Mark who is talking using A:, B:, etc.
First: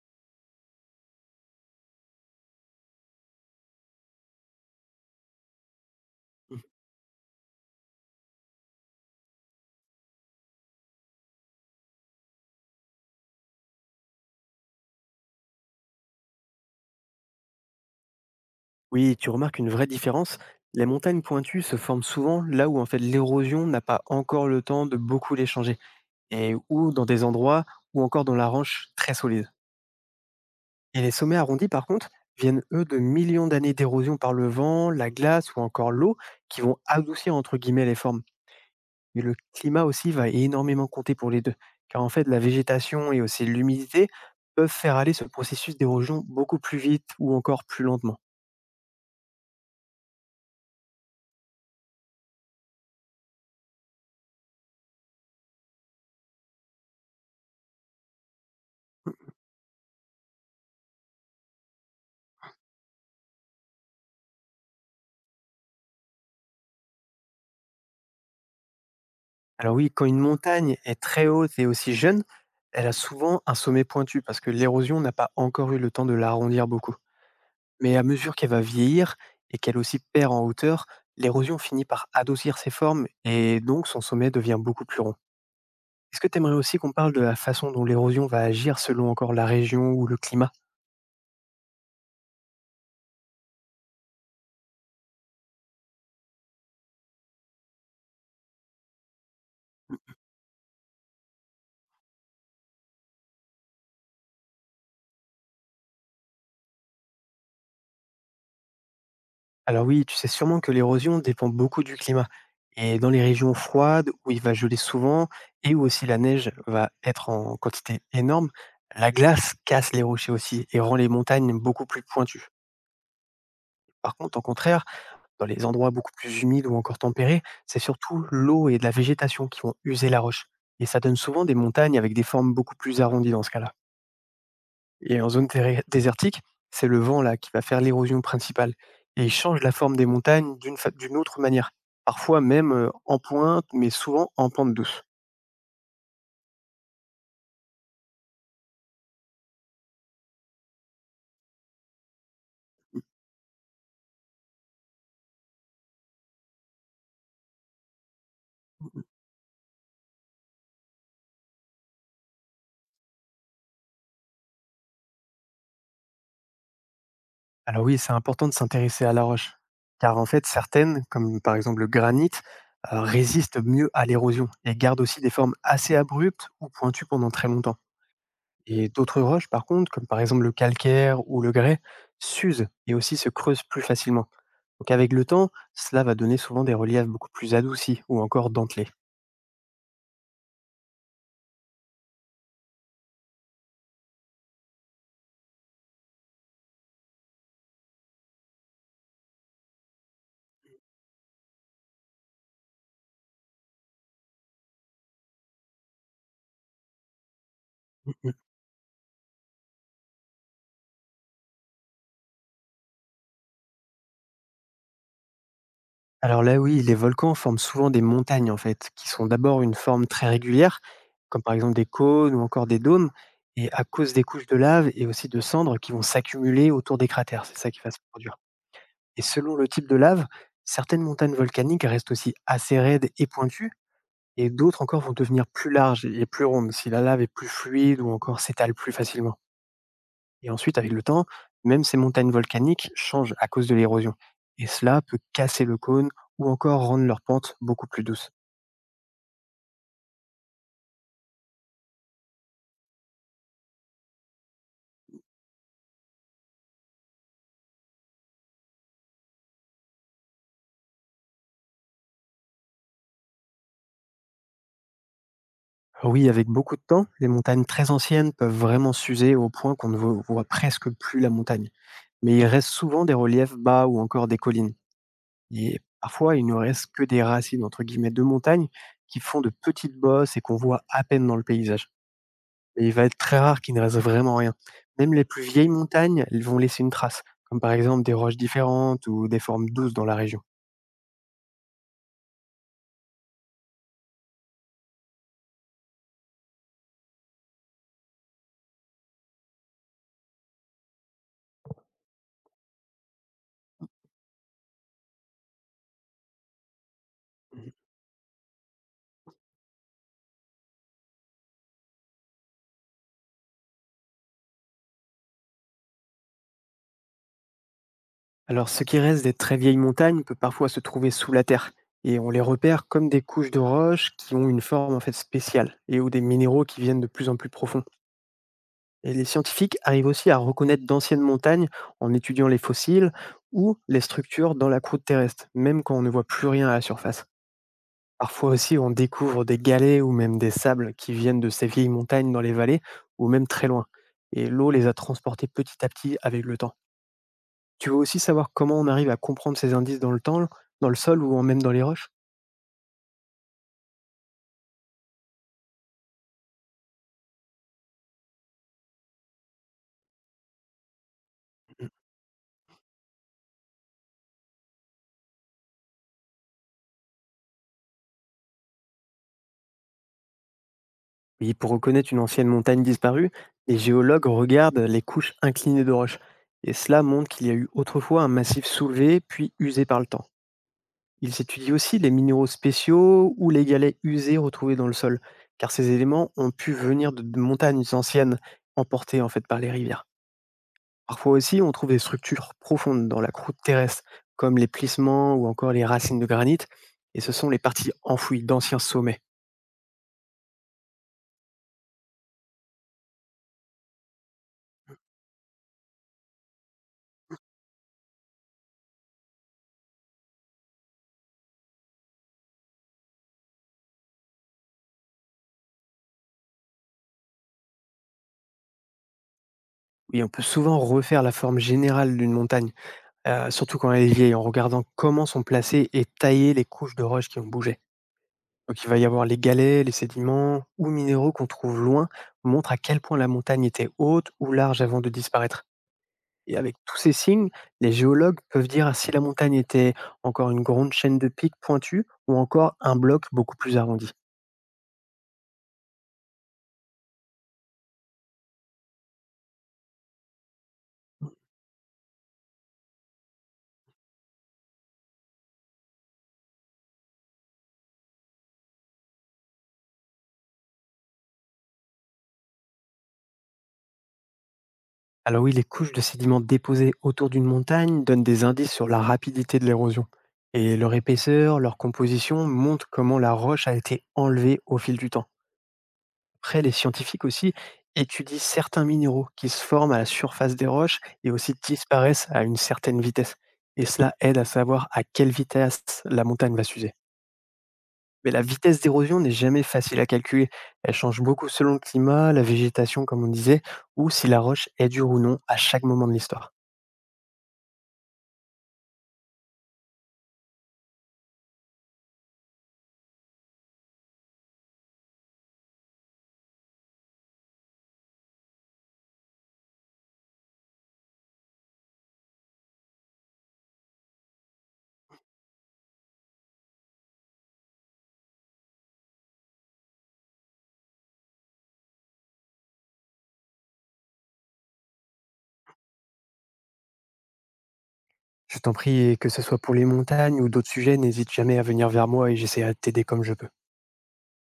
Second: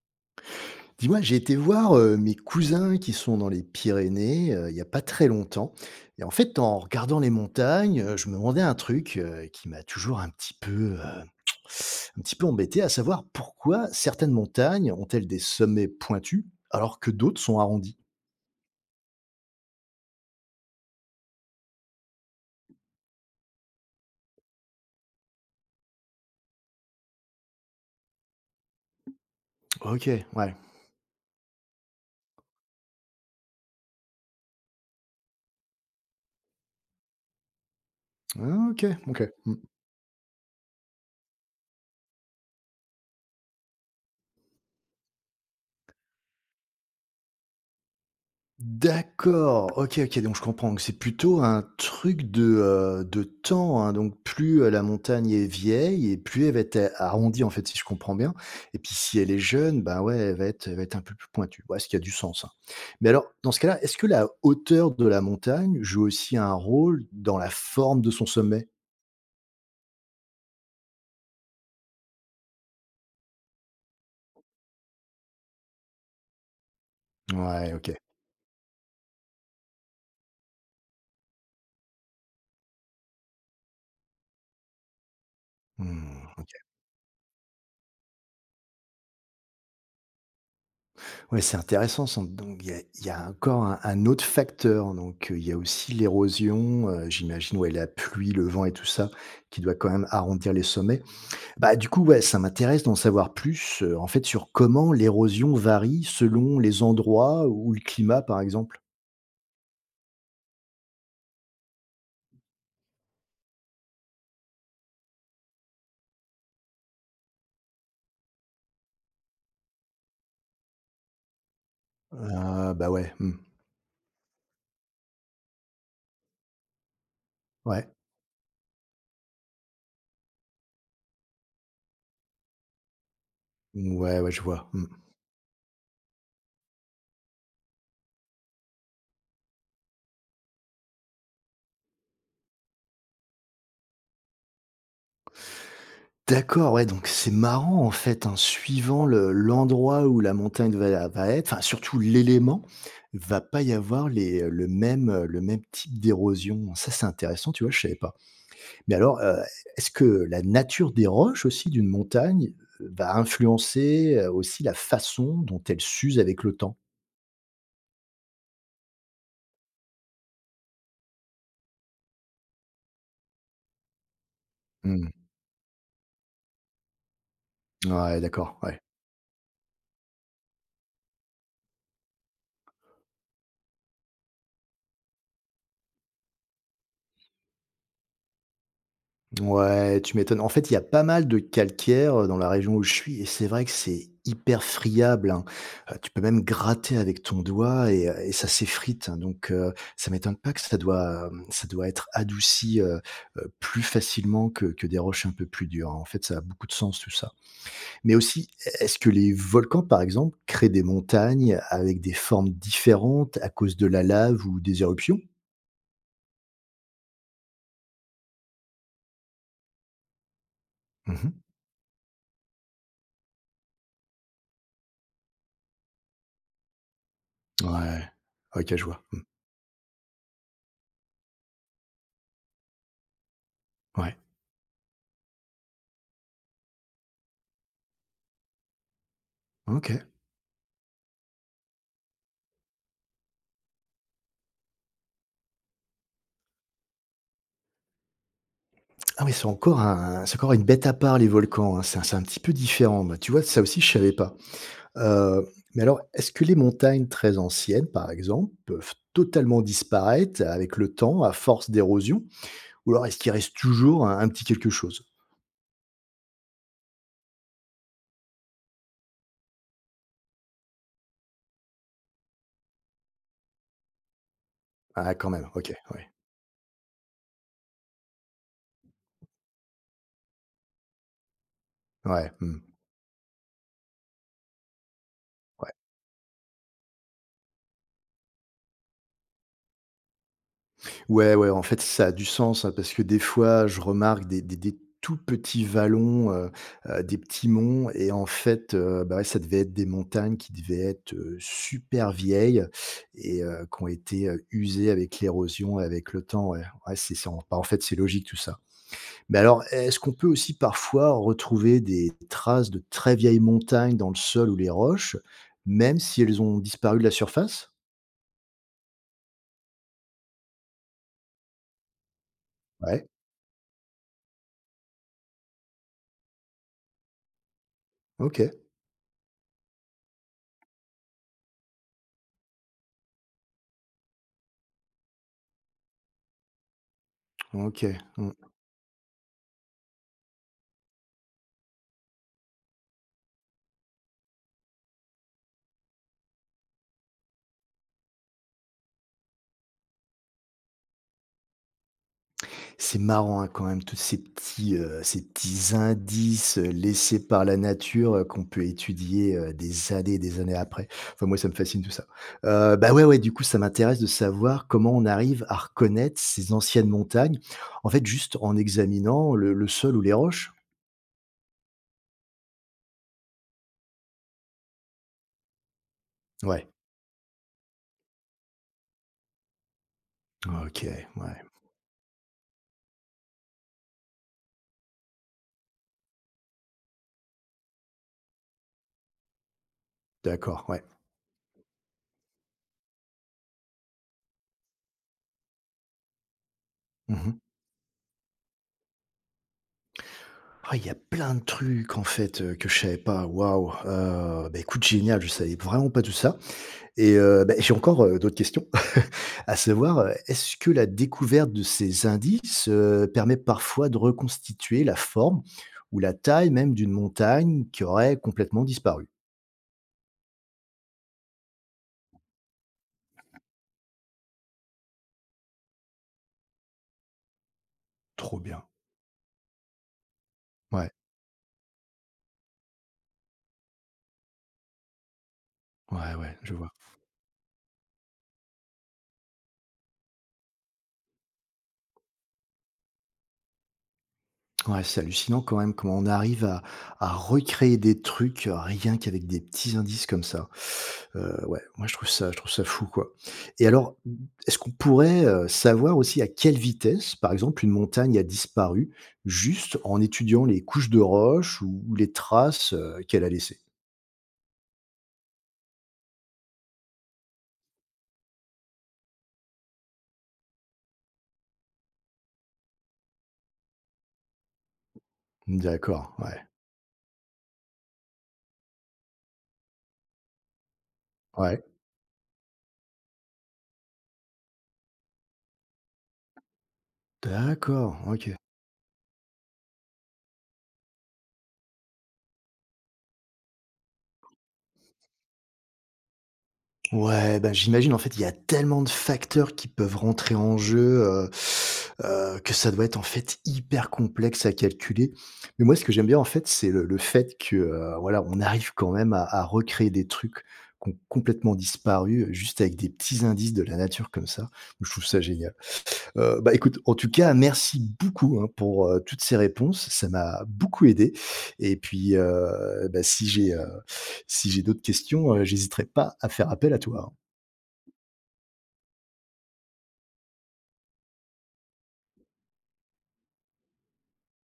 A: Dis-moi, j'ai été voir mes cousins qui sont dans les Pyrénées il n'y a pas très longtemps. Et en fait,
B: Mmh.
A: en regardant les montagnes, je me demandais un truc qui m'a toujours un petit peu, un petit peu embêté, à savoir pourquoi certaines montagnes ont-elles des sommets pointus alors que d'autres sont arrondis.
B: Oui, tu remarques une vraie différence. Les montagnes pointues se forment souvent là où en fait l'érosion n'a pas encore le temps de beaucoup les changer, et ou dans des endroits ou encore dans la ranche très solide.
A: Ok, ouais.
B: Et les sommets arrondis, par contre, viennent eux de millions d'années d'érosion par le vent, la glace ou encore l'eau qui vont adoucir entre guillemets les formes.
A: Ah, ok, ok.
B: Mais le climat aussi va énormément compter pour les deux, car en fait la végétation et aussi l'humidité peuvent faire aller ce processus d'érosion beaucoup plus vite ou encore plus lentement.
A: D'accord, OK, OK, donc je comprends. Donc c'est plutôt un truc de temps, hein, donc plus, la montagne est vieille et plus elle va être a arrondie, en fait, si je comprends bien, et puis si elle est jeune, bah, ouais, elle va être un peu plus pointue. Ouais, ce qui a du sens, hein. Mais alors, dans ce cas-là, est-ce que la hauteur de la montagne joue aussi un rôle dans la forme de son sommet?
B: Alors oui, quand une montagne est très haute et aussi jeune, elle a souvent un sommet pointu parce que l'érosion n'a pas encore eu le temps de l'arrondir beaucoup.
A: Ouais, OK.
B: Mais à mesure qu'elle va vieillir et qu'elle aussi perd en hauteur, l'érosion finit par adoucir ses formes et donc son sommet devient beaucoup plus rond. Est-ce que
A: Mmh,
B: tu
A: OK.
B: aimerais aussi qu'on parle de la façon dont l'érosion va agir selon encore la région ou le climat?
A: Ouais, c'est intéressant ça. Donc il y a encore un autre facteur, donc il y a aussi l'érosion, j'imagine, ouais, la pluie, le vent et tout ça, qui doit quand même arrondir les sommets. Bah, du coup, ouais, ça m'intéresse d'en savoir plus, en fait, sur comment l'érosion varie selon les endroits ou le climat, par exemple?
B: Alors oui, tu sais sûrement que l'érosion dépend beaucoup du climat. Et dans les régions froides, où il va geler souvent et où aussi la neige va être en quantité énorme, la glace casse les rochers aussi et rend les montagnes beaucoup plus pointues.
A: Ah bah, ouais, mmh.
B: Par contre, au contraire, dans les endroits beaucoup plus humides ou encore tempérés, c'est
A: Ouais.
B: surtout l'eau et de la végétation qui vont user la roche. Et ça donne souvent des montagnes avec des formes beaucoup plus arrondies dans ce cas-là.
A: Ouais, ouais, je vois. Mmh.
B: Et en zone déré désertique, c'est le vent là qui va faire l'érosion principale et il change la forme des montagnes d'une fa d'une autre manière, parfois même, en pointe, mais souvent en pente douce.
A: D'accord, ouais, donc c'est marrant en fait, hein, suivant le l'endroit où la montagne va être, enfin surtout l'élément, va pas y avoir le même type d'érosion. Ça, c'est intéressant, tu vois? Je savais pas. Mais alors, est-ce que la nature des roches aussi d'une montagne, va influencer, aussi la façon dont elle s'use avec le temps?
B: Alors oui, c'est important de s'intéresser à la roche, car en fait certaines, comme par exemple le granit, résistent mieux à l'érosion et gardent
A: Mmh,
B: aussi des formes assez abruptes ou pointues pendant très longtemps.
A: ouais, d'accord, ouais.
B: Et d'autres roches, par contre, comme par exemple le calcaire ou le grès, s'usent et aussi se creusent plus facilement. Donc avec le temps, cela va donner souvent des reliefs beaucoup plus adoucis ou encore dentelés.
A: Ouais, tu m'étonnes. En fait, il y a pas mal de calcaire, dans la région où je suis et c'est vrai que c'est hyper friable, hein. Tu peux même gratter avec ton doigt et ça s'effrite, hein, donc ça m'étonne pas que ça doit, ça doit être adouci, plus facilement que des roches un peu plus dures, hein. En fait, ça a beaucoup de sens tout ça. Mais
B: Mhm.
A: aussi, e est-ce que les volcans, par exemple, créent des montagnes avec des formes différentes à cause de la lave ou des éruptions?
B: Alors là oui, les volcans forment souvent des montagnes qui sont d'abord une forme très régulière,
A: Mmh.
B: comme par exemple des cônes ou encore des dômes, et à cause des couches de lave et aussi de cendres qui vont s'accumuler autour des cratères, c'est ça qui va se
A: Ouais.
B: produire.
A: OK, je vois.
B: Et selon le type de lave, certaines montagnes volcaniques restent aussi assez raides et pointues,
A: Ouais.
B: et d'autres encore vont devenir plus larges et plus rondes, si la lave est plus fluide ou encore s'étale plus facilement.
A: OK.
B: Et ensuite, avec le temps, même ces montagnes volcaniques changent à cause de l'érosion. Et cela peut casser le cône ou encore rendre leur pente beaucoup plus douce.
A: Ah oui, c'est encore une bête à part, les volcans, hein, c'est un petit peu différent. Bah, tu vois, ça aussi je savais pas. Heu, mais alors, est-ce que les montagnes très anciennes, par exemple, peuvent totalement disparaître avec le temps à force d'érosion? Ou alors est-ce qu'il reste toujours un petit quelque chose?
B: Oui, avec beaucoup de temps, les montagnes très anciennes peuvent vraiment s'user au point qu'on ne voit presque plus la montagne. Mais il reste souvent des reliefs bas ou encore des collines.
A: Ah quand même, OK,
B: Et
A: ouais.
B: parfois, il ne reste que des racines, entre guillemets, de montagne qui font de petites bosses et qu'on voit à peine dans le paysage.
A: Ouais, mmh,
B: Et il va être très rare qu'il ne reste vraiment rien. Même les plus vieilles
A: ouais.
B: montagnes, elles vont laisser une trace, comme par exemple des roches différentes ou des formes douces dans la région.
A: Ouais, ouais, en fait, ça a du sens, hein, parce que des fois, je remarque des tout petits vallons, des petits monts, et en fait, bah ouais, ça devait être des montagnes qui devaient être super vieilles et qui ont été usées avec l'érosion et avec le temps. Ouais, ouais, bah, en
B: Mhm.
A: fait, c'est logique tout ça. Mais alors, est-ce qu'on peut aussi parfois retrouver des traces de très vieilles montagnes dans le sol ou les roches, même si elles ont disparu de la surface?
B: Alors ce qui reste des très vieilles montagnes peut parfois se trouver sous la terre, et on les repère
A: Ouais,
B: comme des couches de roches qui ont une forme en fait spéciale, et ou des minéraux qui viennent de plus en plus profonds.
A: ok,
B: Et les scientifiques arrivent aussi à reconnaître d'anciennes montagnes en étudiant les fossiles ou les structures dans la croûte terrestre, même quand on ne voit plus rien à la surface.
A: ok.
B: Parfois aussi, on découvre des galets ou même des sables qui viennent de ces vieilles montagnes dans les vallées ou même très loin. Et l'eau les a transportés petit à petit avec le temps. Tu veux aussi savoir comment on arrive à comprendre ces indices dans le temps, dans le sol ou même dans les roches?
A: C'est marrant, hein, quand même, tous ces petits indices, laissés par la nature, qu'on peut étudier, des années et des années après. Enfin, moi, ça me fascine
B: Mhm.
A: tout ça. Bah, ouais, ouais, du coup, ça m'intéresse de savoir comment on arrive à reconnaître ces anciennes montagnes, en fait, juste en examinant le sol ou les roches?
B: Oui, pour reconnaître une ancienne montagne disparue, les géologues regardent les couches inclinées de roches.
A: Ouais,
B: Et cela montre qu'il y a eu autrefois un massif soulevé, puis usé par le temps.
A: OK,
B: Ils
A: ouais,
B: étudient aussi les minéraux spéciaux ou les galets usés retrouvés dans le sol, car ces éléments ont pu venir de montagnes anciennes, emportées en fait par les rivières.
A: d'accord, ouais.
B: Parfois aussi, on trouve des structures profondes dans la croûte terrestre, comme les plissements ou encore les racines de granit, et ce
A: Mmh.
B: sont les parties enfouies d'anciens sommets.
A: Ah, il y a plein de trucs, en fait, que je savais pas, waouh! Bah, écoute, génial, je savais vraiment pas tout ça. Et bah, j'ai encore, d'autres questions, à savoir, est-ce que la découverte de ces indices, permet parfois de reconstituer la forme ou la taille même d'une montagne qui aurait complètement disparu?
B: Oui, on peut souvent refaire la forme générale d'une montagne, surtout quand elle est vieille, en regardant comment sont placées et taillées les couches de roches qui ont bougé.
A: Trop bien.
B: Donc il va y avoir les galets, les sédiments ou
A: Ouais.
B: minéraux qu'on trouve loin, montrent à quel point la montagne était haute ou large avant de disparaître.
A: Ouais, ouais, je
B: Et
A: vois.
B: avec tous ces signes, les géologues peuvent dire si la montagne était encore une grande chaîne de pics pointus ou encore un bloc beaucoup plus arrondi.
A: Ouais, c'est hallucinant quand même comment on arrive à recréer des trucs rien qu'avec des petits indices comme ça. Ouais, moi je trouve je trouve ça fou quoi. Et alors, est-ce qu'on pourrait savoir aussi à quelle vitesse, par exemple, une montagne a disparu juste en étudiant les couches de roches ou les traces qu'elle a laissées.
B: Alors oui, les couches de sédiments déposées autour d'une montagne donnent des indices sur la rapidité de l'érosion. Et leur épaisseur, leur composition montrent comment la roche a été enlevée au fil du temps.
A: D'accord, ouais,
B: Après, les scientifiques aussi étudient certains minéraux qui se forment à la surface des roches et aussi
A: ouais,
B: disparaissent à une certaine vitesse. Et cela aide à savoir à quelle vitesse la montagne va s'user.
A: d'accord,
B: Mais
A: ok.
B: la vitesse d'érosion n'est jamais facile à calculer. Elle change beaucoup selon le climat, la végétation, comme on disait, ou si la roche est dure ou non à chaque moment de l'histoire.
A: Ouais, ben j'imagine, en fait, il y a tellement de facteurs qui peuvent rentrer en jeu, que ça doit être, en fait, hyper complexe à calculer. Mais moi, ce que j'aime bien, en fait, c'est le fait que, voilà, on arrive quand même à recréer des trucs qui ont complètement disparu, juste avec des petits indices de la nature comme ça. Je trouve ça génial. Bah, écoute, en tout cas, merci beaucoup, hein, pour, toutes ces réponses. Ça m'a beaucoup aidé, et puis, bah, si j'ai d'autres questions, j'hésiterai pas à faire appel à toi, hein.
B: Je t'en prie et que ce soit pour les montagnes ou d'autres sujets, n'hésite jamais à venir vers moi et j'essaierai de t'aider comme je peux.